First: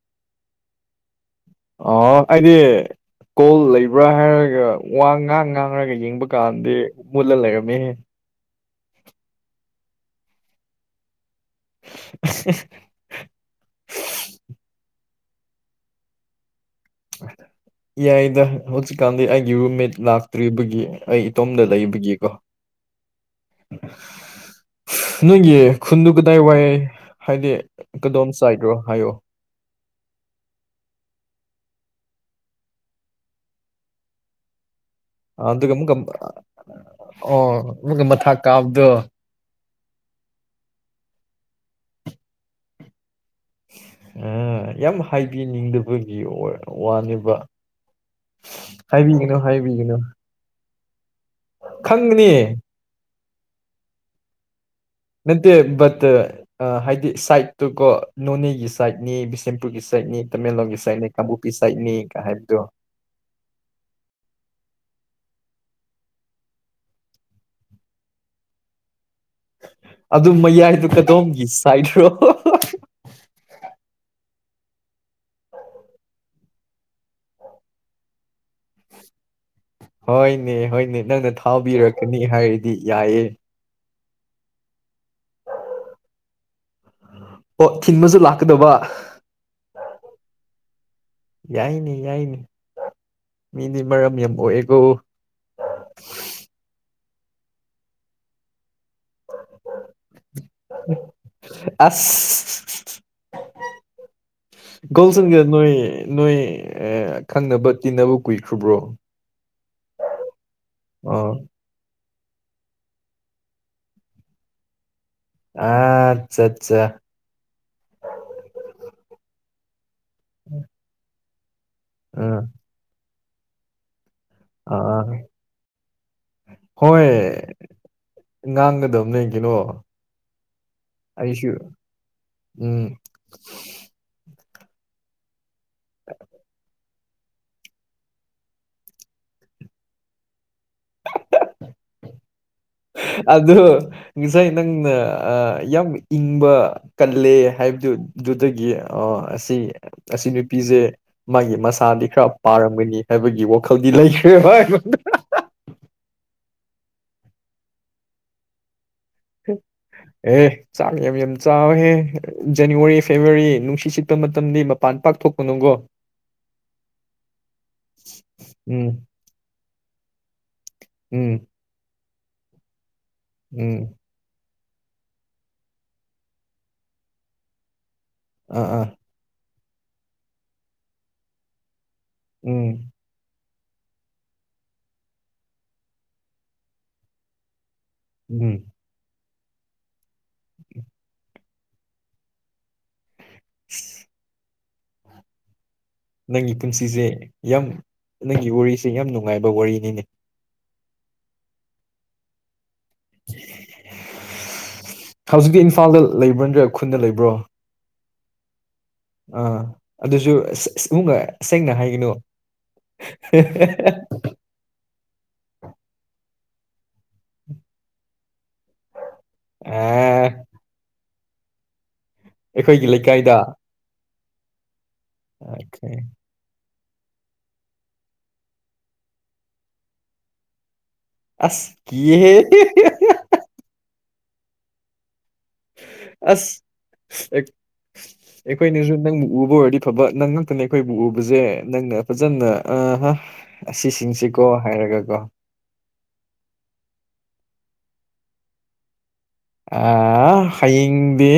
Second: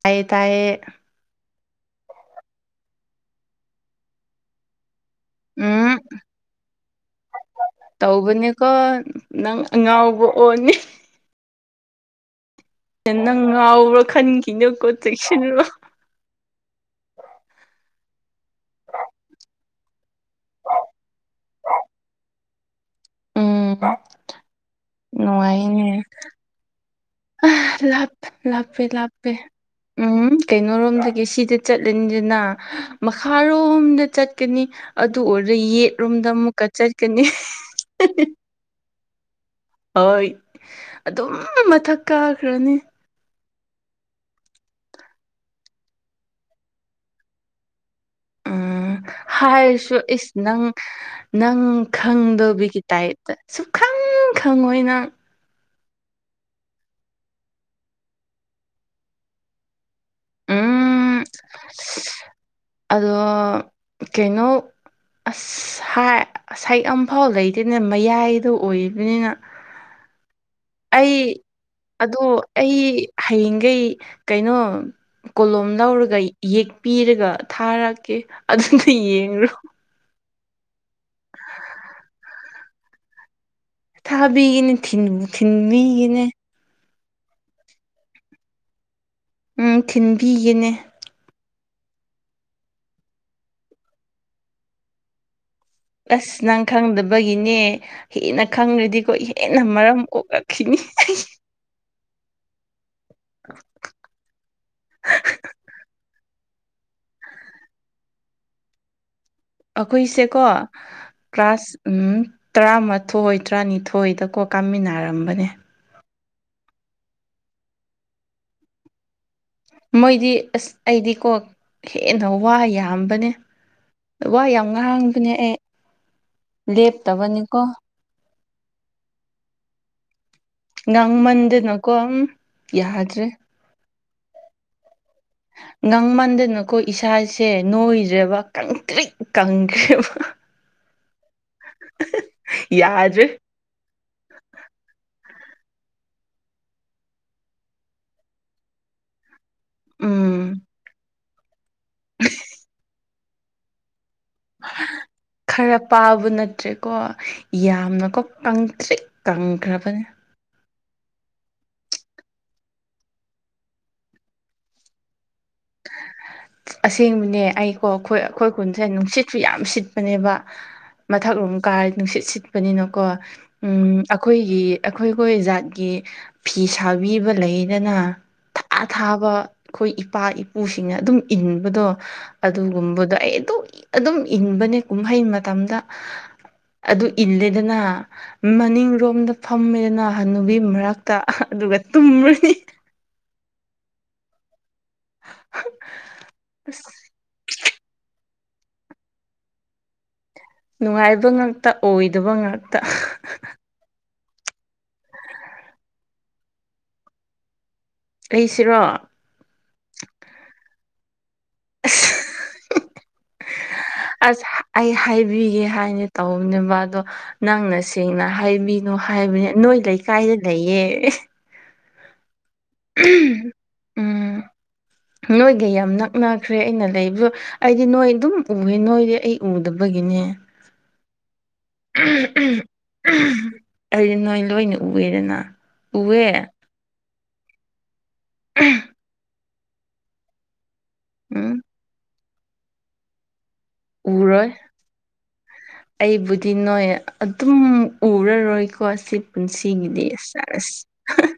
ꯇꯥꯏꯌꯦ ꯇꯥꯏꯌꯦ ꯑ ꯑꯩꯗꯤ ꯀꯣꯜ ꯂꯩꯕ꯭ꯔꯥ ꯍꯥꯏꯔꯒ ꯋꯥ ꯉꯥꯛ ꯉꯥꯡꯔꯒ ꯎꯝ ꯌꯦꯡꯕ ꯀꯥꯟꯗꯤ ꯃꯨꯜꯂ ꯂꯩꯔꯝꯃꯤ ꯍꯧꯕꯅꯦꯀꯣ ꯅꯪ ꯉꯥꯎꯕ ꯑꯣꯅꯤ [inaudible] ꯅꯪ ꯉꯥꯎꯕ꯭ꯔꯥ ꯈꯟꯈꯤꯅꯀꯣ ꯆꯦꯛꯁꯤꯜꯂꯨꯔꯣ ꯑ ꯌꯥꯏꯗ ꯍꯧꯖꯤꯛꯀꯥꯟꯗꯤ ꯑꯩꯒꯤ ꯔꯨꯝꯃꯦꯠ ꯂꯥꯛꯇ꯭ꯔꯤꯕꯒꯤ ꯑꯩ ꯏꯇꯣꯝꯗ ꯂꯩꯕꯒꯤꯀꯣ ꯎꯝ ꯅꯨꯡꯉꯥꯏꯅꯦ ꯀ ꯋꯥ ꯑ ꯂꯞ ꯂꯞꯄꯦ ꯂꯞꯄꯦ ꯎꯝ ꯎꯝ ꯀꯩꯅꯣꯔꯣꯝꯗꯒꯤ ꯁꯤꯗ ꯆꯠꯂꯅꯤꯗꯅ ꯃꯈꯥꯔꯣꯝꯗ ꯆꯠꯀꯅꯤ ꯑꯗꯨ ꯑꯣꯏꯔ ꯑꯗꯨꯒ ꯑꯃꯨꯛꯀ ꯌꯦꯠꯔꯣꯝꯗ ꯑꯃꯨꯛꯀ ꯆꯠꯀꯅꯤ ꯀꯞꯗ ꯍꯣꯏ ꯑꯗꯨꯝ ꯃꯊꯛ ꯀꯥꯈ꯭ꯔꯅꯤ ꯑ ꯌꯥꯝ ꯍꯥꯏꯕꯤꯅꯤꯡꯗꯕꯒꯤ ꯋꯥꯅꯦꯕ ꯎꯝ ꯍꯥꯏꯕꯤꯒꯅꯨ ꯍꯥꯏꯕꯤꯒꯅꯨ ꯍꯥꯏꯔꯁꯨ ꯏꯁ ꯅꯪ ꯅꯪ ꯈꯪꯒꯅꯤ ꯈꯪꯗꯕꯤꯒꯤ ꯇꯥꯏꯞꯇ ꯁꯨꯈꯪ ꯈꯪ ꯑꯣꯏꯅ ꯃꯠꯇꯦꯕꯠꯇ ꯑ ꯍꯥꯏꯗꯤ ꯁꯥꯏꯠꯇꯨꯀꯣ ꯅꯣꯅꯦꯒꯤ ꯁꯥꯏꯠꯅꯤ ꯕꯤꯁꯦꯝꯄꯨꯔꯒꯤ ꯁꯥꯏꯠꯅꯤ ꯇꯃꯦꯡꯂꯣꯡꯒꯤ ꯁꯥꯏꯠꯅꯤ ꯎꯝ ꯀꯥꯡꯕꯨꯄꯤ ꯁꯥꯏꯠꯅꯤ ꯍꯥꯏꯕꯗꯣ ꯑꯗꯣ ꯀꯩꯅꯣ ꯑꯁꯁꯥꯏꯛ ꯑꯝꯐꯥꯎ ꯂꯩꯇꯅ ꯃꯌꯥꯏꯗꯣ ꯑꯣꯏꯔꯤꯕꯅꯤꯅ ꯑꯗꯨ ꯃꯌꯥꯏꯗꯨ ꯀꯇꯣꯝꯒꯤ ꯁꯥꯏꯠ꯭ꯔꯣ ꯑꯗꯣ ꯑꯩ ꯍꯌꯦꯡꯈꯩ ꯀꯩꯅꯣ ꯀꯣꯂꯣꯝ ꯂꯧꯔꯒ ꯌꯦꯛꯄꯤꯔꯒ ꯊꯥꯔꯛꯀꯦ ꯑꯗꯨꯅ ꯌꯦꯡꯔꯣ ꯍꯣꯏꯅꯦ ꯍꯣꯏꯅꯦ ꯅꯪꯅ ꯊꯥꯎꯕꯤꯔꯛꯀꯅꯤ ꯍꯥꯏꯔꯗꯤ ꯌꯥꯏꯌꯦ ꯊꯥꯕꯤꯒꯅꯦ ꯊꯤꯟꯕꯤꯒꯅꯦ ꯑꯣ ꯊꯤꯟꯕꯁꯨ ꯂꯥꯛꯀꯗꯕ ꯎꯝ ꯊꯤꯟꯤꯟꯕꯤꯒꯅꯦ ꯌꯥꯏꯅꯤ ꯌꯥꯏꯅꯤ ꯃꯤꯗꯤ ꯃꯔꯝ ꯌꯥꯝ ꯄꯣꯛꯑꯦꯀꯣ ꯑꯁ ꯅꯪ ꯈꯪꯗꯕꯒꯤꯅꯦ ꯍꯦꯟꯅ ꯈꯪꯗ꯭ꯔꯗꯤꯀꯣ ꯍꯦꯟꯅ ꯃꯔꯝ ꯑꯣꯂ ꯅꯤ ꯑꯁ ꯀꯣꯜꯁꯒꯦ ꯅꯣꯏ ꯅꯣꯏ ꯑꯦ ꯈꯪꯅꯕ ꯇꯤꯟꯅꯕ ꯀꯨꯏꯈ꯭ꯔꯕ꯭ꯔꯣ ꯑꯩꯈꯣꯏꯁꯦꯀꯣ ꯑꯣ ꯀ꯭ꯂꯥꯁ ꯎꯝ ꯇꯔꯥꯃꯥꯊꯣꯏ ꯇꯔꯥꯅꯤꯊꯣꯏꯗꯀꯣ ꯀꯥꯃꯤꯟꯅꯔꯝꯕꯅꯦ ꯑ ꯑꯠꯆꯥ ꯑꯠꯆꯥ ꯃꯣꯏꯗꯤ ꯑꯁ ꯑꯩꯗꯤꯀꯣ ꯍꯦꯟꯅ ꯑꯥ ꯋꯥ ꯌꯥꯝꯕꯅꯦ ꯋꯥ ꯌꯥꯝ ꯑꯥ ꯉꯍꯥꯡꯗꯨꯅꯦ ꯑꯩ ꯍꯣꯏ ꯂꯦꯞꯇꯕꯅꯤꯀꯣ ꯉꯥꯡꯒꯗꯕꯅꯦ ꯀꯩꯅꯣ ꯑꯩꯁꯨ ꯉꯥꯡꯃꯟꯗꯅꯀꯣ ꯌꯥꯗ꯭ꯔꯦ ꯎ ꯉꯥꯡꯃꯟꯗꯅꯀꯣ ꯏꯁꯥꯁꯦ ꯅꯣꯏꯗ꯭ꯔꯦꯕ ꯀꯪꯇ꯭ꯔꯤꯛ ꯀꯪꯈ꯭ꯔꯦꯕ [inaudible] ꯌꯥꯗ꯭ꯔꯦ ꯑꯗ ꯉꯁꯥꯏ ꯅꯪꯅ ꯌꯥꯝ ꯏꯪꯕ ꯀꯜꯂꯦ ꯍꯥꯏꯕꯗꯨꯗꯨꯗꯒꯤ ꯑ ꯑꯁꯤ ꯑꯁꯤ ꯎꯝ ꯅꯨꯄꯤꯁꯦ ꯃꯥꯒꯤ ꯃꯁꯥꯗꯤ ꯈꯔ ꯄꯥꯔꯝꯒꯅꯤ ꯍꯥꯏꯕꯒꯤ ꯈꯧꯗꯤ ꯂꯩꯈ꯭ꯔꯦ ꯍꯚ ꯈꯔ ꯄꯥꯕ ꯅꯠꯇ꯭ꯔꯦꯀꯣ ꯌꯥꯝꯅꯀꯣ ꯀꯪꯗ꯭ꯔꯤ ꯀꯪꯈ꯭ꯔꯕꯅꯦ ꯑꯦ ꯆꯥꯡ ꯌꯥꯝ ꯌꯥꯝ ꯆꯥꯎꯋꯦꯍꯦ ꯖꯅꯋꯥꯔꯤ ꯐꯦꯕꯋꯥꯔꯤ ꯅꯨꯡꯁꯤ ꯆꯠꯄ ꯃꯇꯝꯗꯤ ꯃꯄꯥꯟ ꯄꯥꯛꯊꯣꯛ ꯑꯁꯦꯡꯕꯅꯦ ꯑꯩꯀꯣ ꯑꯩꯈꯣꯏ ꯑꯩꯈꯣꯏ ꯀꯨꯟꯁꯦ ꯎꯝ ꯅꯨꯡꯁꯤꯠꯁꯨ ꯌꯥꯝ ꯁꯤꯠ ꯄꯅꯦꯕ ꯎꯝ ꯃꯊꯛꯂꯣꯝ ꯀꯥꯔꯦ ꯅꯨꯡꯁꯤꯠ ꯁꯤꯠꯄꯅꯤꯅꯀꯣ ꯎꯝ ꯑꯩꯈꯣꯏꯒꯤ ꯑꯩꯈꯣꯏꯈꯣꯏ ꯖꯥꯠꯀꯤ ꯐꯤ ꯁꯥꯕꯤꯕ ꯂꯩꯗꯅ ꯑꯥ ꯊꯥ ꯑꯥ ꯊꯥꯕ ꯑꯩꯈꯣꯏ ꯏꯄꯥ ꯏꯄꯨꯁꯤꯡꯅ ꯑꯗꯨꯝ ꯏꯟꯕꯗꯣ ꯎꯝ ꯑꯗꯨꯒꯨꯝꯕꯗꯣ ꯑꯩ ꯑꯗꯨꯝ ꯑꯗꯨꯝ ꯏꯟꯕꯅꯦ ꯀꯨꯝꯍꯩ ꯃꯇꯝꯗ ꯑꯗꯨ ꯏꯜꯂꯦꯗꯅ ꯎꯝ ꯃꯅꯤꯡ ꯔꯣꯝꯗ ꯐꯝꯃꯦꯗ ꯍꯥꯅꯨꯕꯤ ꯃꯔꯛꯇ ꯑꯗꯨꯒ ꯇꯨꯝꯃꯅꯤ꯫ [unintelligible] ꯅꯪꯒꯤ ꯑꯁ ꯄꯨꯟꯁꯤꯁꯦ ꯌꯥꯝ ꯅꯪꯒꯤ ꯋꯥꯔꯤꯁꯦ ꯌꯥꯝ ꯅꯨꯡꯉꯥꯏꯕ ꯋꯥꯔꯤꯅꯤꯅꯦ ꯫ ꯅꯨꯡꯉꯥꯏꯕ ꯉꯥꯛꯇ ꯑꯣꯏꯗꯕ ꯉꯥꯛꯇ ꯍꯧꯖꯤꯛꯇꯤ ꯏꯝꯐꯥꯜꯗ ꯂꯩꯕ꯭ꯔ ꯅꯠꯇ꯭ꯔ ꯈꯨꯟꯗ ꯂꯩꯕ꯭ꯔꯣ ꯑꯩꯁꯤꯔꯣ ꯑꯥ ꯑꯗꯨꯁꯨ ꯏꯃꯨꯡꯒ ꯁꯦꯡꯅ ꯍꯥꯏꯒꯅꯣ ꯑꯁ ꯑꯩ ꯍꯥꯏꯕꯤꯒꯦ ꯍꯥꯏꯅꯤ ꯇꯧꯕꯅꯦꯕ ꯃꯗꯣ ꯫ ꯅꯪꯅ ꯁꯦꯡꯅ ꯍꯥꯏꯕꯤꯅꯣ ꯍꯥꯏꯕꯅꯤ ꯅꯣꯏ ꯑꯥ ꯂꯩꯀꯥꯏꯗ ꯂꯩꯌꯦ ꯑꯩꯈꯣꯏꯒꯤ ꯂꯩꯀꯥꯏꯗ ꯎꯝ ꯅꯣꯏꯒꯤ ꯌꯥꯝ ꯑꯣꯀꯦ ꯅꯛꯅ ꯆꯠꯈ꯭ꯔꯦ ꯑꯩꯅ ꯂꯩꯕ ꯑꯩꯗꯤ ꯅꯣꯏ ꯑꯗꯨꯝ ꯎꯑꯦ ꯅꯣꯏꯗꯤ ꯑꯩ ꯎꯗꯕꯒꯤꯅꯦ ꯑꯁ ꯀꯤꯍꯦ ꯑꯩꯗꯤ ꯅꯣꯏ ꯂꯣꯏꯅ ꯎꯑꯦꯗꯅ ꯑꯁ ꯑꯩꯈꯣꯏꯅꯁꯨ ꯅꯪ ꯎꯕ ꯑꯣꯏꯔꯗꯤ ꯐꯕ ꯅꯪ ꯑꯩꯅ ꯑꯩꯈꯣꯏꯕꯨ ꯎꯕꯁꯦ ꯎꯝ ꯅꯪꯅ ꯐꯖꯅ ꯑ ꯑꯁꯤꯁꯤꯡꯁꯤꯀꯣ ꯎꯔꯣꯏ ꯍꯥꯏꯔꯒ ꯀꯣ ꯑꯩꯕꯨꯗꯤ ꯅꯣꯏ ꯑꯗꯨꯝ ꯎꯔꯔꯣꯏꯀꯣ ꯁꯤ ꯑ ꯄꯨꯟꯁꯤꯒꯤꯗꯤ ꯑꯁ ꯑꯁ ꯍꯌꯦꯡꯗꯤ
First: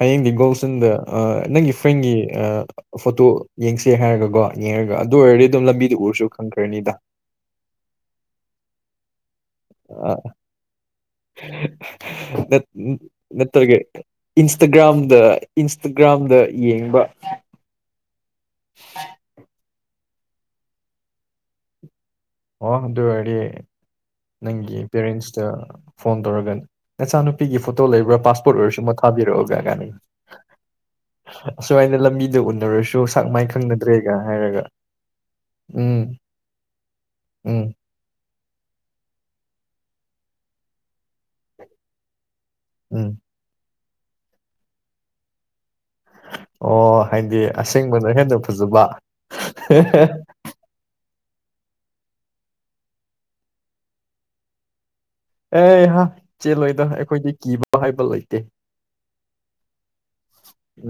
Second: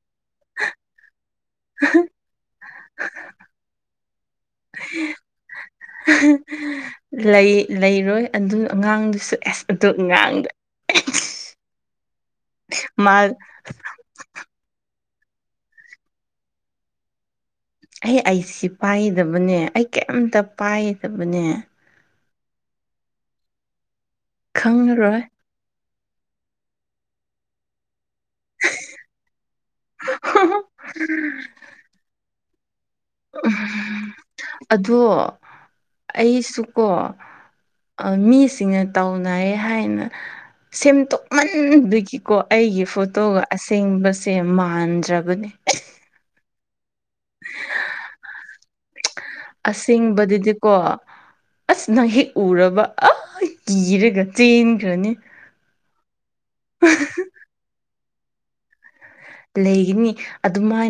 ꯍꯌꯦꯡꯗꯤ ꯒꯣꯜꯁꯟꯗ ꯅꯪꯒꯤ ꯐ꯭ꯔꯦꯟꯒꯤ ꯐꯣꯇꯣ ꯌꯦꯡꯁꯦ ꯍꯥꯏꯔꯒꯀꯣ ꯌꯦꯡꯉꯔꯒ ꯑꯗꯨ ꯑꯣꯏꯔꯗꯤ ꯑꯗꯨꯝ ꯂꯝꯕꯤꯗꯨ ꯎꯔꯁꯨ ꯈꯪꯈ꯭ꯔꯅꯤꯗ ꯂꯩ ꯂꯩꯔꯣꯏ ꯑꯗꯨ ꯑꯉꯥꯡꯗꯨꯁꯨ ꯑꯦꯁ ꯑꯗꯨ ꯉꯥꯡꯗ꯭ꯔ ꯃꯥ ꯏꯟꯁꯇꯒ꯭ꯔꯥꯝꯗ ꯏꯟꯁꯇꯒ꯭ꯔꯥꯝꯗ ꯌꯦꯡꯕ ꯑꯩ ꯑꯩꯁꯤ ꯄꯥꯏꯗꯕꯅꯦ ꯑꯩ ꯀꯩꯝꯇ ꯄꯥꯏꯗꯕꯅꯦ ꯑꯣ ꯑꯗꯨ ꯑꯣꯏꯔꯗꯤ ꯅꯪꯒꯤ ꯈꯪꯉꯔꯣꯏ ꯄꯦꯔꯦꯟꯁꯇ ꯐꯣꯟ ꯇꯧꯔꯒꯅꯤ ꯅꯆꯥꯅꯨꯄꯤꯒꯤ ꯐꯣꯇꯣ ꯂꯩꯕ꯭ꯔꯥ ꯄꯥꯁꯄꯣꯔꯠ ꯑꯣꯏꯔꯁꯨ ꯑꯃ ꯊꯥꯕꯤꯔꯛꯑꯣꯒ ꯀꯅꯩ ꯑꯁꯨꯃꯥꯏꯅ ꯂꯝꯕꯤꯗ ꯎꯅꯔꯁꯨ ꯁꯥꯛ ꯃꯥꯏ ꯈꯪꯅꯗ꯭ꯔꯦꯒ ꯍꯥꯏꯔꯒ ꯎꯝ ꯑꯩꯁꯨ ꯀꯣ ꯎꯝ ꯃꯤꯁꯤꯡꯅ ꯇꯥꯎꯅꯩ ꯍꯥꯏꯅ ꯁꯦꯝꯗꯣꯛ ꯃꯟꯕꯗꯒꯤꯀꯣ ꯑꯩꯒꯤ ꯎꯝ ꯐꯣꯇꯣꯒ ꯑꯁꯦꯡꯕꯁꯦ ꯃꯥꯟꯗ꯭ꯔꯕꯅꯦ ꯑꯣ ꯍꯥꯏꯗꯤ ꯑꯁꯦꯡꯕꯅ ꯍꯦꯟꯅ ꯐꯖꯕ ꯀꯣ ꯑꯁ ꯅꯪꯍꯦꯛ ꯎꯔꯕ ꯑ ꯀꯤꯔꯒ ꯆꯦꯟꯈ꯭ꯔꯅꯤ ꯑꯦꯍꯥ ꯆꯦꯜꯂꯣꯏꯗ ꯑꯩꯈꯣꯏꯗꯤ ꯀꯤꯕ ꯍꯥꯏꯕ ꯂꯩꯇꯦ ꯂꯩꯒꯅꯤ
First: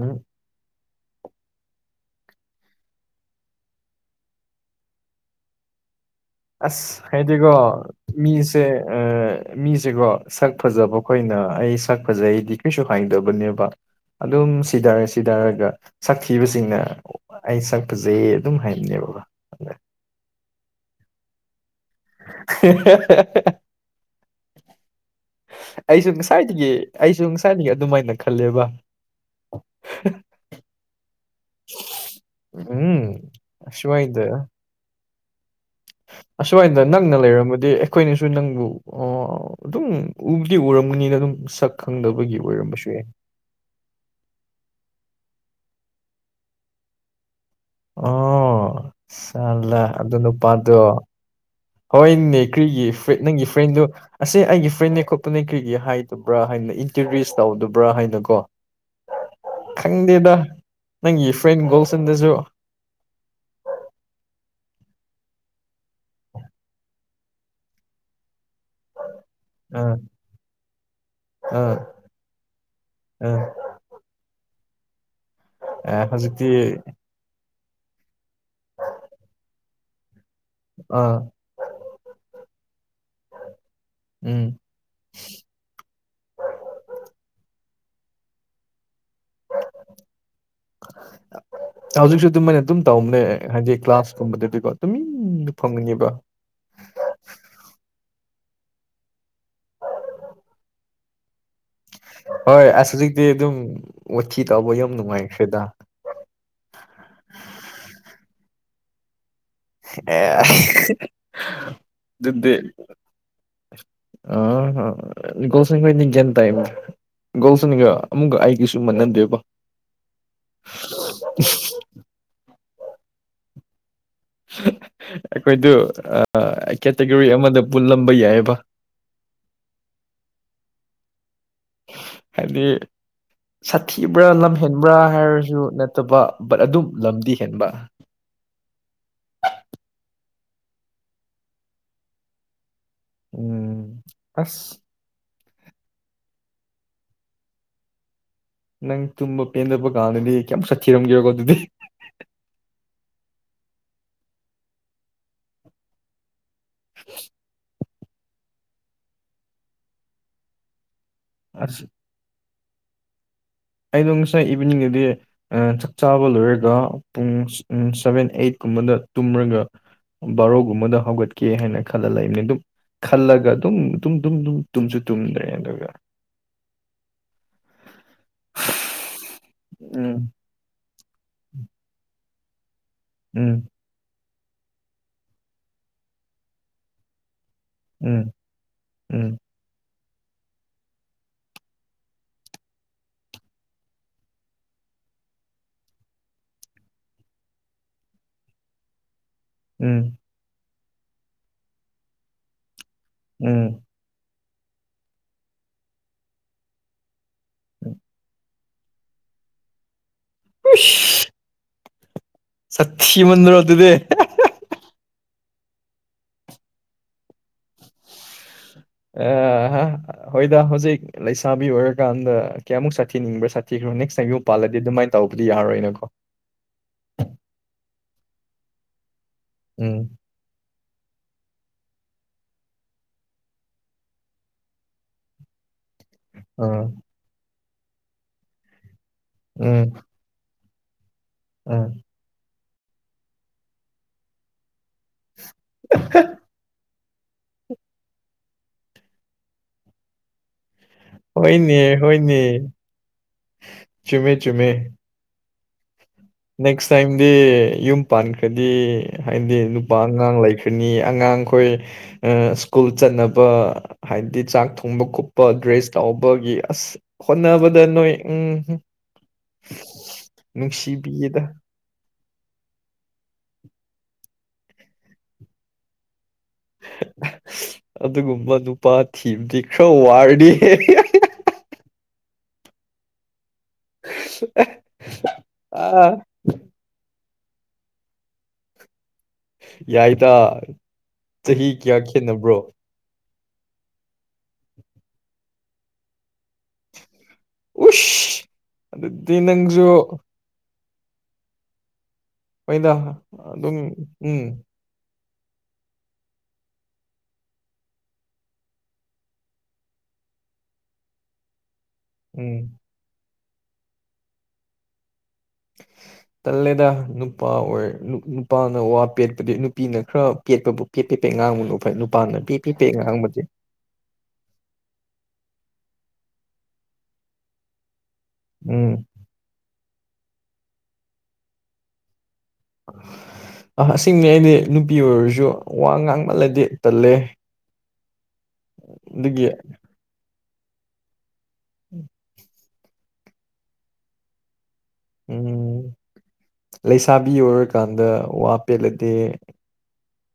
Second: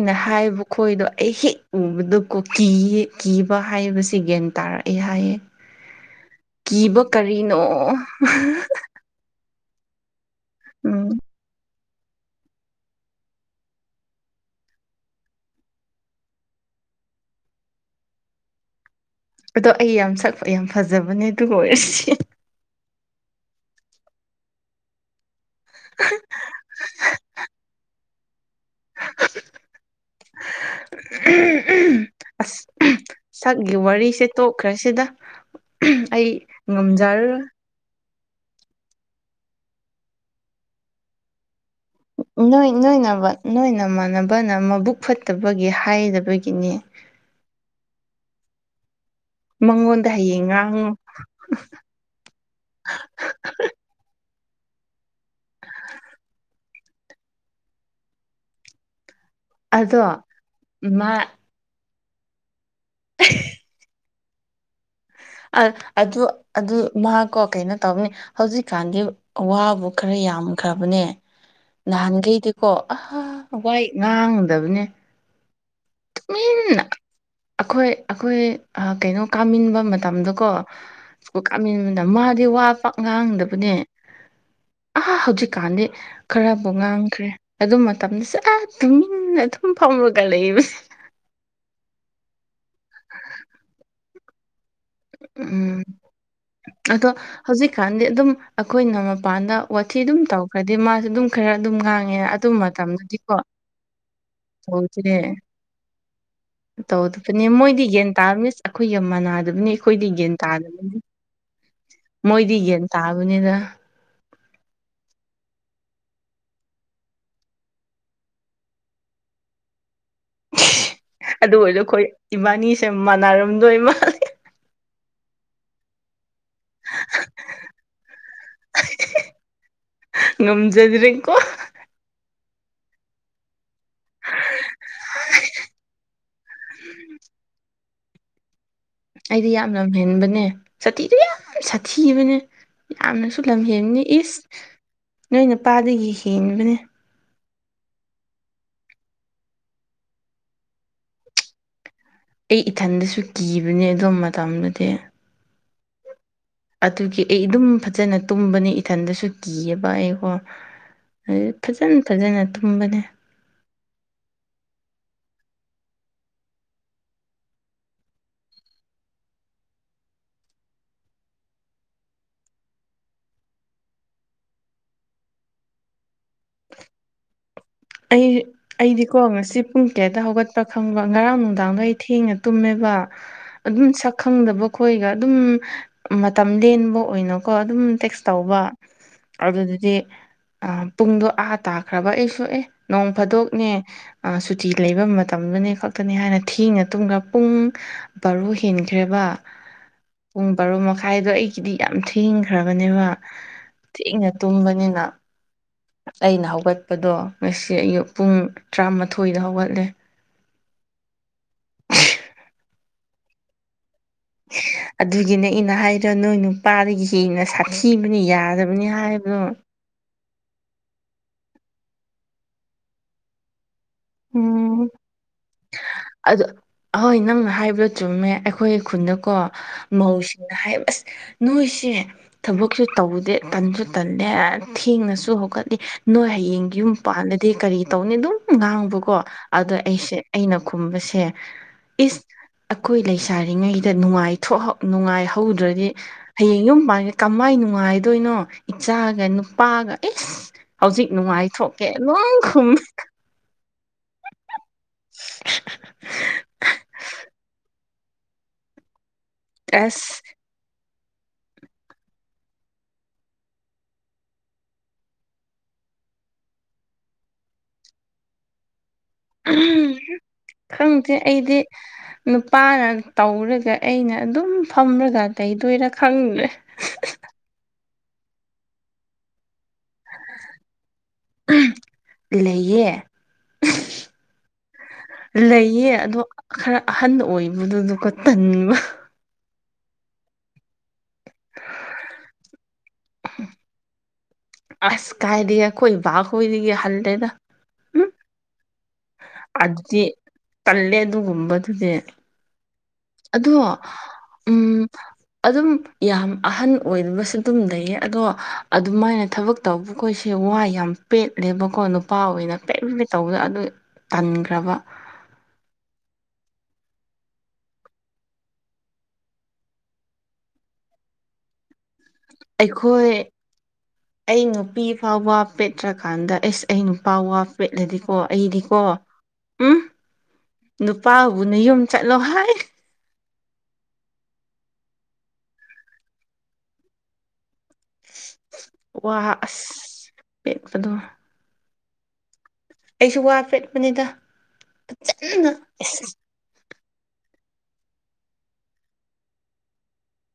ꯎꯝ ꯍꯥꯏꯕ ꯑꯏꯗꯣ ꯑꯩ ꯍꯦꯛ ꯎꯕꯗ ꯀꯣ ꯀꯤ ꯀꯤꯕ ꯍꯥꯏꯕꯁꯤꯦ ꯒ꯭ꯌꯥꯟ ꯇꯥꯔꯛꯑꯦ ꯍꯥꯏꯌꯦ [unintelligible] ꯑꯁ ꯍꯥꯏꯗꯤꯀꯣ ꯀꯔꯤꯅꯣ ꯃꯤꯁꯦ ꯃꯤꯁꯦꯀꯣ ꯁꯛ ꯎꯝ ꯐꯖꯕꯈꯣꯏꯅ ꯑꯩ ꯁꯛ ꯐꯖꯩꯗꯤ ꯀꯩꯁꯨ ꯍꯥꯏꯗꯕꯅꯦꯕ ꯫ ꯑꯗꯨꯝ ꯁꯤꯗꯔꯦ ꯁꯤꯗꯔꯒ ꯁꯛꯊꯤꯕꯁꯤꯡꯅ ꯑꯩ ꯁꯛ ꯐꯖꯩ ꯑꯗꯨꯝ ꯍꯥꯏꯕꯅꯦꯕ ꯑꯗꯣ ꯑꯩ ꯌꯥꯝ ꯁꯛ ꯌꯥꯝ ꯐꯖꯕꯅꯦ ꯑꯗꯨꯑꯏꯔꯗꯤ [unintelligible] ꯑꯩꯁꯨ ꯉꯁꯥꯏꯗꯒꯤ ꯑꯩꯁꯨ ꯉꯁꯥꯏꯗꯒꯤ ꯑꯗꯨꯝꯥꯏꯅ ꯈꯜꯂꯦꯕ [unintelligible] ꯑꯁ ꯎꯝ ꯁꯛꯒꯤ ꯑꯁ꯭ꯋꯥꯏꯗ ꯋꯥꯔꯤꯁꯦ ꯇꯣꯛꯈ꯭ꯔꯁꯤꯗ ꯑꯩ ꯑꯁꯥꯏꯗ ꯅꯛꯅ ꯉꯝꯖꯔꯔꯣꯏ ꯂꯩꯔꯝꯃꯗꯤ ꯑꯩꯈꯣꯏꯅꯁꯨ ꯅꯪꯕꯨ ꯑꯗꯨꯝ ꯎꯕꯨꯗꯤ ꯎꯔꯝꯃꯅꯤꯅ ꯑꯗꯨꯝ ꯁꯛ ꯈꯪꯗꯕꯒꯤ ꯅꯣꯏ ꯑꯣꯏꯔꯝꯕꯁꯨ ꯌꯥꯏ ꯅꯣꯏꯅꯕ ꯅꯣꯏꯅꯃꯥꯟꯅꯕꯅ ꯃꯕꯨꯛ ꯐꯠꯇꯕꯒꯤ ꯍꯥꯏꯕꯒꯤꯅꯦ ꯑꯣ ꯆꯠꯂ ꯃꯉꯣꯟꯗ ꯑꯗꯨ ꯍꯌꯦꯡ ꯅꯨꯄꯥꯗꯣ ꯉꯥꯡꯉꯨ ꯍꯣꯏ ꯅꯦ ꯀ꯭ꯔꯤꯒꯤ ꯅꯪꯒꯤ ꯐ꯭ꯔꯦꯟꯗꯨꯣ ꯑꯁ ꯑꯩꯒꯤ ꯐ꯭ꯔꯦꯟꯅꯦ ꯈꯣꯠꯄꯅꯦ ꯀꯔꯤꯒꯤ ꯍꯥꯏꯗꯕ꯭ꯔꯥ ꯍꯥꯏꯅ ꯏꯟꯇ꯭ꯔꯗ꯭ꯌꯨꯁ ꯇꯧꯗꯕ꯭ꯔꯥ ꯍꯥꯏꯅ ꯀꯣ [inaudible] ꯑꯗꯣ ꯈꯪꯗꯦꯗ ꯃꯥ ꯅꯪꯒꯤ ꯐ꯭ꯔꯦꯟ ꯒꯣꯜꯁꯟꯗꯁꯨ ꯑꯗꯨ ꯑꯗꯨ ꯃꯍꯥꯛꯀꯣ ꯀꯩꯅꯣ ꯇꯧꯅꯤ ꯍꯧꯖꯤꯛꯀꯥꯟꯗꯤ ꯑꯋꯥꯕꯨ ꯑꯥ ꯈꯔ ꯌꯥꯝꯈ꯭ꯔꯕꯅꯦ ꯑꯥ ꯅꯍꯥꯟꯈꯩꯗꯤꯀꯣ ꯑꯥ ꯑꯏ ꯉꯥꯡꯒꯗꯕꯅꯦ ꯑ ꯍꯧꯖꯤꯛꯛꯇꯤ ꯑꯩꯈꯣꯏ ꯑꯩꯈꯣꯏ ꯀꯩꯅꯣ ꯀꯥꯃꯤꯟꯕ ꯃꯇꯝꯗꯣ ꯀꯣ ꯑꯥ ꯏꯁꯀꯨꯜ ꯀꯥꯃꯤꯟꯅ ꯃꯥꯗꯤ ꯋꯥ ꯄꯛ ꯉꯥꯡꯗꯕꯅꯦ ꯎꯝ ꯑꯥ ꯍꯧꯖꯤꯛꯀꯥꯟꯗꯤ ꯈꯔꯕꯨ ꯉꯥꯡꯈ꯭ꯔꯦ ꯑꯗꯨ ꯃꯇꯝꯗꯁꯨ ꯑꯥ ꯇꯨꯃꯤꯟꯅ ꯑꯗꯨꯝ ꯐꯥꯎꯔꯒ ꯂꯩꯕꯁꯦ ꯫ ꯍꯧꯖꯤꯛꯁꯨ ꯑꯗꯨꯝ ꯃꯥꯏꯅ ꯑꯗꯨꯝ ꯇꯧꯕꯅꯦ ꯍꯥꯏꯗꯤ ꯀ꯭ꯂꯥꯁꯀꯨꯝꯕꯗꯗꯤꯀꯣ ꯇꯨꯃꯤꯟꯅ ꯎꯝ ꯐꯝꯒꯅꯦꯕ ꯑꯗꯣ ꯍꯧꯖꯤꯛꯀꯥꯟꯗꯤ ꯑꯗꯨꯝ ꯑꯩꯈꯣꯏꯅ ꯃꯄꯥꯟꯗ ꯋꯥꯊꯤ ꯑꯗꯨꯝ ꯇꯧꯈ꯭ꯔꯗꯤ ꯃꯥꯁꯨꯦ ꯑꯗꯨꯝ ꯈꯔ ꯑꯗꯨꯝ ꯉꯥꯡꯉꯦ ꯑꯗꯨ ꯍꯣꯏ ꯑꯁ ꯍꯧꯖꯤꯛꯇꯤ ꯃꯇꯝꯗꯗꯤꯀꯣ ꯑꯗꯨꯝ ꯋꯥꯊꯤ ꯇꯧꯕ ꯌꯥꯝ ꯇꯧꯗꯦ ꯅꯨꯡꯉꯥꯏꯈ꯭ꯔꯦꯗ ꯇꯧꯗꯕꯅꯦ ꯃꯣꯏꯗꯤ ꯒꯌꯟ ꯇꯥꯕꯅꯤ ꯑꯩꯈꯣꯏꯒ ꯃꯅꯥꯗꯕꯅꯤ ꯑꯩꯈꯣꯏꯗꯤ ꯑꯦ ꯒꯌꯟ ꯇꯥꯗꯕꯅꯤ ꯃꯣꯏꯗꯤ ꯒꯟ ꯇꯥꯕꯅꯤꯗ꯫ ꯑꯁ ꯆꯦꯟ ꯇꯥꯏ ꯒꯣꯜꯁꯅꯤꯒ ꯑꯃꯨꯛꯀ ꯑꯩꯒꯤꯁꯨ ꯃꯥꯟꯍꯟꯗꯦꯕ ꯑꯗꯨ ꯑꯣꯏꯔꯗꯣ ꯑꯩꯈꯣꯏ ꯏꯕꯥꯅꯤꯁꯦ ꯃꯥꯟꯅꯔꯝꯗꯣꯏ ꯃꯥꯂꯦ ꯑꯩꯈꯣꯏꯗꯨ ꯀꯦꯇꯒꯣꯔꯤ ꯑꯃꯗ ꯄꯨꯜꯂꯝꯕ ꯌꯥꯏꯑꯕ ꯉꯝꯖꯗ꯭ꯔꯦꯀꯣ ꯍꯥꯏꯗꯤ ꯁꯥꯊꯤꯕ꯭ꯔꯥ ꯂꯝ ꯍꯦꯟꯕ꯭ꯔꯥ ꯍꯥꯏꯔꯁꯨ ꯅꯠꯇꯕ ꯕꯠ ꯑꯗꯨꯝ ꯂꯝꯗꯤ ꯍꯦꯟꯕ ꯑꯩꯗꯤ ꯌꯥꯝ ꯂꯝꯍꯦꯟꯕꯅꯦ ꯁꯥꯊꯤꯗꯨ ꯌꯥꯝ ꯁꯥꯊꯤꯕꯅꯦ ꯌꯥꯝꯅꯁꯨ ꯂꯝ ꯍꯦꯟꯕꯅꯤ ꯎꯝ ꯏꯁ ꯑꯁ ꯅꯣꯏ ꯅꯨꯄꯥꯗꯒꯤ ꯍꯦꯟꯕꯅꯦ ꯅꯪ ꯇꯨꯝꯕ ꯄꯦꯟꯗꯄ ꯀꯥꯟꯗꯗꯤ ꯀꯩꯝꯛ ꯁꯛꯈꯤꯤꯔꯝꯒꯦꯕꯀꯣ ꯑꯗꯨꯗꯤ ꯑꯩ ꯏꯊꯟꯗꯁꯨ ꯀꯤꯕꯅꯦ ꯑꯗꯨꯝ ꯃꯇꯝꯗꯨꯗꯤ ꯑꯗꯨꯒꯤ ꯑꯩ ꯑꯗꯨꯝ ꯐꯖꯅ ꯇꯨꯝꯕꯅꯤ ꯏꯊꯟꯗꯁꯨ ꯀꯤꯌꯦꯕ ꯑꯩꯀꯣ ꯑꯗꯨ ꯑꯁ ꯐꯖꯅ ꯐꯖꯅ ꯇꯨꯝꯕꯅꯦ ꯑꯩꯗꯣ ꯉꯁꯥꯏ ꯏꯚꯅꯤꯡꯗꯗꯤ ꯆꯥꯛ ꯆꯥꯕ ꯂꯣꯏꯔꯒ ꯄꯨꯡ ꯁꯚꯦꯟ ꯑꯩꯠꯀꯨꯝꯕꯗ ꯇꯨꯝꯔꯒ ꯕꯥꯔꯣꯒꯨꯝꯕꯗ ꯍꯧꯒꯠꯀꯦ ꯍꯥꯏꯅ ꯈꯜꯂ ꯂꯩꯕꯅꯤ ꯑꯗꯨꯝ ꯈꯜꯂꯒ ꯑꯗꯨꯝ ꯑꯗꯨꯝꯝ ꯇꯨꯝꯁꯨ ꯇꯨꯝꯗ꯭ꯔꯦ ꯑꯗꯨꯒ ꯑꯩ ꯑꯩꯗꯤꯀꯣ ꯉꯁꯤ ꯄꯨꯡ ꯇꯦꯠꯇ ꯎꯝ ꯍꯧꯒꯠꯄ ꯈꯪꯕ ꯉꯔꯥꯡ ꯅꯨꯡꯗꯥꯡꯗ ꯑꯩ ꯊꯦꯡꯉ ꯇꯨꯝꯃꯤꯕ ꯎꯝ ꯑꯗꯨꯝ ꯁꯛ ꯈꯪꯗꯕ ꯈꯣꯏꯒ ꯑꯗꯨꯝ ꯃꯇꯝ ꯂꯦꯟꯕ ꯑꯣꯏꯅ ꯀꯣ ꯑꯗꯨꯝ ꯇꯦꯛꯁ ꯎꯝ ꯇꯧꯕ ꯎꯝ ꯑꯗꯨꯗꯨꯗꯤ ꯑ ꯄꯨꯡꯗꯣ ꯑꯥ ꯇꯥꯈ꯭ꯔꯕ ꯑꯩ ꯁꯣꯛꯑꯦ ꯅꯣꯡ ꯐꯥꯗꯣꯛꯅꯦ ꯁꯨꯇꯤ ꯂꯩꯕ ꯃꯇꯝꯗꯨꯅꯦ ꯈꯛꯇꯅꯤ ꯍꯥꯏꯅ ꯊꯦꯡꯅ ꯇꯨꯝꯈ ꯄꯨꯡ ꯕꯥꯔꯨ ꯍꯦꯟꯈ꯭ꯔꯦꯕ ꯎꯝ ꯄꯨꯡ ꯕꯥꯔꯣ ꯃꯈꯥꯏꯗꯣ ꯑꯩꯒꯤꯗꯤ ꯌꯥꯝ ꯊꯦꯡꯈ꯭ꯔꯕꯅꯦꯕ ꯎꯝ ꯊꯤꯅ ꯇꯨꯝꯕꯅꯤꯅ ꯑꯩꯅ ꯍꯧꯒꯠꯄꯗꯣ ꯉꯁꯤ ꯎꯝ ꯑꯌꯨꯛ ꯄꯨꯡ ꯇꯔꯥꯃꯥꯊꯣꯏꯗ ꯍꯧꯒꯠꯂꯦ ꯈꯨꯁ ꯁꯠꯤꯃꯟ꯭ꯔꯣ ꯑꯗꯨꯗꯦ ꯑꯗꯨꯒꯤꯅꯦ ꯑꯩꯅ ꯍꯥꯏꯔꯣ ꯅꯣꯏ ꯅꯨꯄꯥꯗꯒꯤ ꯍꯦꯟꯅ ꯁꯥꯛꯊꯤꯕꯅ ꯌꯥꯔꯕ ꯑ ꯍꯣꯏꯗ ꯍꯧꯖꯤꯛ ꯂꯩꯁꯥꯕꯤ ꯑꯣꯏꯔꯀꯥꯟꯗ ꯀꯌꯥꯃꯨꯛ ꯁꯥꯊꯤꯅꯤꯡꯕ꯭ꯔꯥ ꯁꯥꯊꯤꯈ꯭ꯔꯣ ꯅꯦꯛꯁ ꯁꯌꯨ ꯄꯥꯜꯂꯗꯤ ꯑꯗꯨꯃꯥꯏꯅ ꯇꯧꯕꯗꯤ ꯌꯥꯔꯣꯏꯅꯀꯣ ꯑꯗ ꯑꯍꯣꯏ ꯅꯪꯅ ꯍꯥꯏꯕꯗꯣ ꯆꯨꯝꯃꯦ ꯑꯩꯈꯣꯏꯒꯤ ꯈꯨꯟꯗꯀꯣ ꯎꯝ ꯃꯧꯁꯤ ꯅ ꯍꯥꯏꯕꯁ ꯅꯣꯏꯁꯦ ꯊꯕꯛꯁꯨ ꯇꯧꯗꯦ ꯇꯟꯁꯨ ꯇꯟꯂꯦ ꯊꯦꯡꯅꯁꯨ ꯍꯧꯣꯀꯠꯂꯤ ꯅꯣꯏ ꯍꯌꯦꯡ ꯑꯥ ꯌꯨꯝ ꯄꯥꯟꯜꯂꯗꯤ ꯀꯔꯤ ꯇꯧꯅꯤ ꯑꯗꯨꯝ ꯉꯥꯡꯕꯀꯣ ꯑꯗ ꯎꯝ ꯑꯩꯁꯦ ꯑꯩꯅ ꯈꯨꯝꯕꯁꯦ ꯎꯝ ꯏꯁ ꯑꯩꯈꯣꯏ ꯂꯩꯁꯔꯤꯉꯩꯗ ꯅꯨꯡꯉꯥꯏꯊ ꯅꯨꯡꯉꯥꯏꯍꯧꯗ꯭ꯔꯗꯤ ꯍꯌꯦꯡ ꯌꯨꯝ ꯄꯥꯟꯒꯦ ꯀꯃꯥꯏ ꯅꯨꯡꯉꯥꯏꯗꯣꯏꯅꯣ ꯏꯆꯥꯒ ꯅꯨꯄꯥꯒ ꯑꯦꯁ ꯍꯧꯖꯤꯛ ꯍꯣꯏꯅꯦ ꯅꯨꯡꯉꯥꯏꯊꯣꯛꯀꯦ ꯂꯣꯡ ꯍꯣꯏꯅꯦ ꯈꯨꯝ ꯆꯨꯝꯃꯦ ꯆꯨꯝꯃꯦ [unintelligible] ꯅꯦꯛꯁ ꯇꯥꯏꯝꯗꯤ ꯌꯨꯝ ꯄꯥꯟꯈ꯭ꯔꯗꯤ ꯍꯥꯏꯗꯤ ꯅꯨꯄꯥ ꯑꯁ ꯑꯉꯥꯡ ꯂꯩꯈ꯭ꯔ ꯀꯅꯤ ꯑꯉꯥꯡꯈꯣꯏ ꯁ꯭ꯀꯨꯜ ꯆꯠꯅꯕ ꯍꯥꯏꯗꯤ ꯆꯥꯛ ꯊꯣꯡꯕ ꯈꯣꯠꯄ ꯗ꯭ꯔꯦꯁ ꯇꯥꯎꯕꯒꯤ ꯑꯁ ꯍꯣꯠꯅꯕꯗ ꯅꯣꯏ ꯎꯝ ꯈꯪꯗꯦ ꯅꯨꯡꯁꯤꯕꯤꯌꯦꯗ ꯑꯩꯗꯤ ꯅꯨꯄꯥꯅ ꯇꯧꯔꯒ ꯑꯩꯅ ꯑꯗꯨꯝ ꯐꯝꯃꯒ ꯂꯩꯗꯣꯏꯔꯥ ꯈꯪꯗ꯭ꯔꯦ ꯑꯗꯨꯒꯨꯝꯕ ꯅꯨꯄꯥ ꯊꯤꯝꯗꯤ ꯈꯔ ꯋꯥꯔꯅꯤ ꯂꯩꯌꯦ ꯂꯩꯌꯦ ꯑꯥ ꯑꯗꯣ ꯈꯔ ꯑꯍꯟ ꯑꯣꯏꯕꯗꯨꯗꯨꯒ ꯇꯟꯕ ꯌꯥꯏꯗ ꯆꯍꯤ ꯀꯌꯥ ꯈꯦꯠꯅꯕ꯭ꯔꯣ ꯑꯁ ꯀꯥꯏꯔꯤꯒꯦ ꯑꯩꯣꯏ ꯚꯒ ꯑꯣꯏꯔꯤꯒꯦ ꯍꯜꯗꯗ ꯎꯁ ꯑꯗꯨꯗꯗꯤ ꯅꯪꯁꯨꯣ ꯀꯜꯂꯦ ꯑꯗꯨꯒꯨꯝꯕꯗꯨꯗꯤ ꯑꯣꯏꯗ ꯑꯗꯣ ꯎꯝ ꯑꯗꯨꯝ ꯌꯥꯝ ꯑꯍꯟ ꯑꯣꯏꯕꯁꯨ ꯑꯗꯨꯝ ꯂꯩꯌꯦ ꯑꯗꯣ ꯑꯗꯨꯃꯥꯏꯅ ꯊꯕꯛ ꯇꯧꯕꯈꯣꯏꯁꯦ ꯋꯥ ꯌꯥꯝ ꯄꯦꯠꯂꯦꯕꯀꯣ ꯅꯨꯄꯥ ꯑꯣꯏꯅ ꯎꯝ ꯄꯦꯂꯨꯕꯦ ꯇꯧꯕꯗ ꯑꯗꯨ ꯇꯟꯈ꯭ꯔꯕ ꯇꯜꯂꯦꯗ ꯅꯨꯄꯥ ꯑꯣꯏ ꯅꯨꯄꯥꯅ ꯋꯥ ꯄꯦꯠꯄꯗꯤ ꯅꯨꯄꯤꯅ ꯈꯔ ꯄꯦꯠꯄꯕꯨ ꯀꯦꯠꯄꯤꯄꯩ ꯉꯥꯡꯕꯅꯨ ꯐ ꯑꯩꯈꯣꯏ ꯑꯩ ꯅꯨꯄꯤ ꯐꯥꯎꯕ ꯄꯦꯠꯇ꯭ꯔꯀꯥꯟꯗ ꯑꯦꯁ ꯑꯩ ꯅꯨꯄꯥ ꯋꯥ ꯄꯦꯠꯂꯗꯤꯣ ꯑꯣ ꯑꯩꯗꯤꯀꯣ ꯎꯝ ꯎꯝ ꯅꯨꯄꯥꯕꯨꯅ ꯌꯨꯝ ꯆꯠꯂꯣ ꯍꯥꯏ ꯑꯁꯤꯡꯅꯦ ꯑꯩꯗꯤ ꯅꯨꯄꯤ ꯑꯣꯏꯔꯁꯨ ꯋꯥ ꯉꯥꯡꯃꯜꯂꯗꯤ ꯇꯜꯂꯦ ꯋꯥ ꯑꯗꯨꯒꯤ ꯑꯁ ꯄꯦꯠꯄꯗꯣ ꯎꯝ ꯑꯩꯁꯨ ꯋꯥ ꯄꯦꯠꯄꯅꯤꯗ ꯀꯟꯅ ꯎꯝ ꯑꯁ ꯂꯩꯁꯥꯕꯤ ꯑꯣꯏꯔꯀꯥꯟꯗ ꯋꯥ ꯄꯦꯜꯂꯗꯦ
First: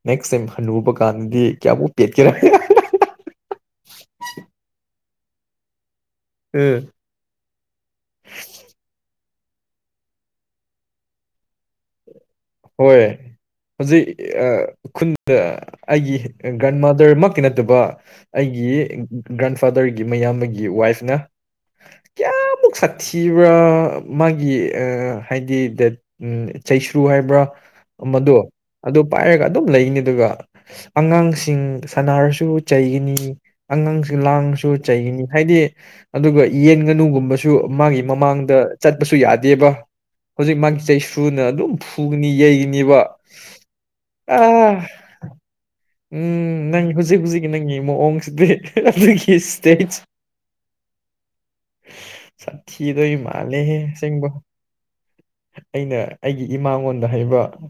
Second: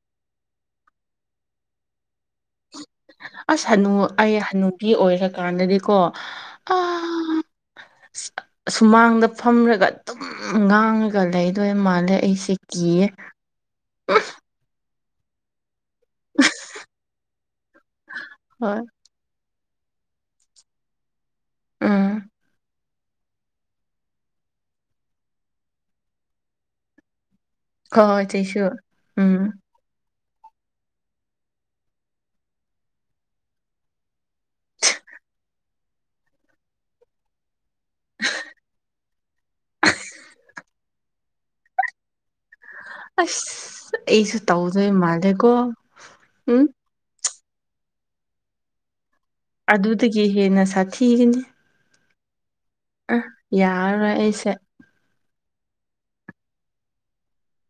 ꯅꯦꯛꯁ ꯇꯥꯏꯝ ꯍꯅꯨꯕ ꯀꯥꯟꯗꯗꯤ ꯀꯌꯥꯕꯨꯛ ꯄꯦꯠꯀꯦꯔꯔ ꯑꯁ ꯍꯅꯨ ꯑꯩ ꯍꯅꯨꯄꯤ ꯑꯣꯏꯔꯀꯥꯟꯗꯗꯤꯀꯣ ꯑ ꯎꯝ ꯁꯨꯃꯥꯡꯗ ꯐꯝꯔꯒ ꯑꯗꯨꯝ ꯉꯥꯡꯉꯒ ꯂꯩꯗꯣꯏ ꯃꯥꯜꯂꯦ ꯑꯩꯁꯦ ꯍꯣꯏ ꯀꯤꯌꯦ ꯍꯧꯖꯤꯛ ꯈꯨꯟꯗ ꯑꯩꯒꯤ ꯒ꯭ꯔꯥꯟꯃꯗꯔꯃꯛꯀꯤ ꯅꯠꯇꯕ ꯑꯩꯒꯤ ꯍꯣꯏ ꯒ꯭ꯔꯥꯟ ꯐꯥꯗꯔꯒꯤ ꯃꯌꯥꯝꯕꯒꯤ ꯋꯥꯏꯐꯅ ꯎꯝ ꯀꯌꯥꯃꯨꯛ ꯁꯥꯊꯤꯕ꯭ꯔꯥ ꯃꯥꯒꯤ ꯍꯥꯏꯗꯤ ꯗ ꯑ ꯆꯩꯁ꯭ꯔꯨ ꯍꯥꯏꯕ꯭ꯔꯥ ꯍꯣꯏ ꯍꯣꯏ ꯃꯗꯣ ꯆꯩꯁꯨ ꯑꯗꯨ ꯎꯝ ꯄꯥꯏꯔꯒ ꯑꯗꯨꯝ ꯂꯩꯅꯦ ꯑꯗꯨꯒ ꯑꯉꯥꯡꯁꯤꯡ ꯁꯥꯟꯅꯔꯁꯨ ꯆꯩꯒꯅꯤ ꯑꯉꯥꯡꯁꯤ ꯂꯥꯡꯕꯁꯨ ꯆꯩꯒꯅꯤ ꯍꯥꯏꯗꯤ ꯑꯗꯨꯒ ꯌꯦꯟ ꯉꯥꯅꯨꯒꯨꯝꯕꯁꯨ ꯃꯥꯒꯤ ꯃꯃꯥꯡꯗ ꯆꯠꯄꯁꯨ ꯌꯥꯗꯦꯕ ꯍꯧꯖꯤꯛ ꯃꯥꯒꯤ ꯆꯩ ꯁꯨꯅ ꯑꯗꯨꯝ ꯐꯨꯒꯅꯤ ꯌꯩꯒꯅꯤꯕ ꯑ ꯃꯥꯜꯗꯦꯀꯣ ꯎꯝ ꯅꯪ ꯍꯧꯖꯤꯛ ꯍꯧꯨꯖꯤꯛꯀꯤ ꯅꯪꯒꯤ ꯃꯑꯣꯡꯁꯤꯗꯤ ꯏꯁꯇꯦꯖ ꯑꯗꯨꯗꯒꯤ ꯍꯦꯟꯅ ꯁꯥꯊꯤꯒꯅꯤ ꯁꯥꯈꯤꯤꯗ ꯑ ꯍ ꯌꯥꯔꯔꯣꯏ ꯃꯥꯥꯂꯦꯍꯦꯁꯤꯡꯕ ꯑꯩꯁꯦ ꯑꯩꯅ ꯑꯩꯒꯤ ꯏꯃꯥꯉꯣꯟꯗ ꯍꯥꯏꯩꯕ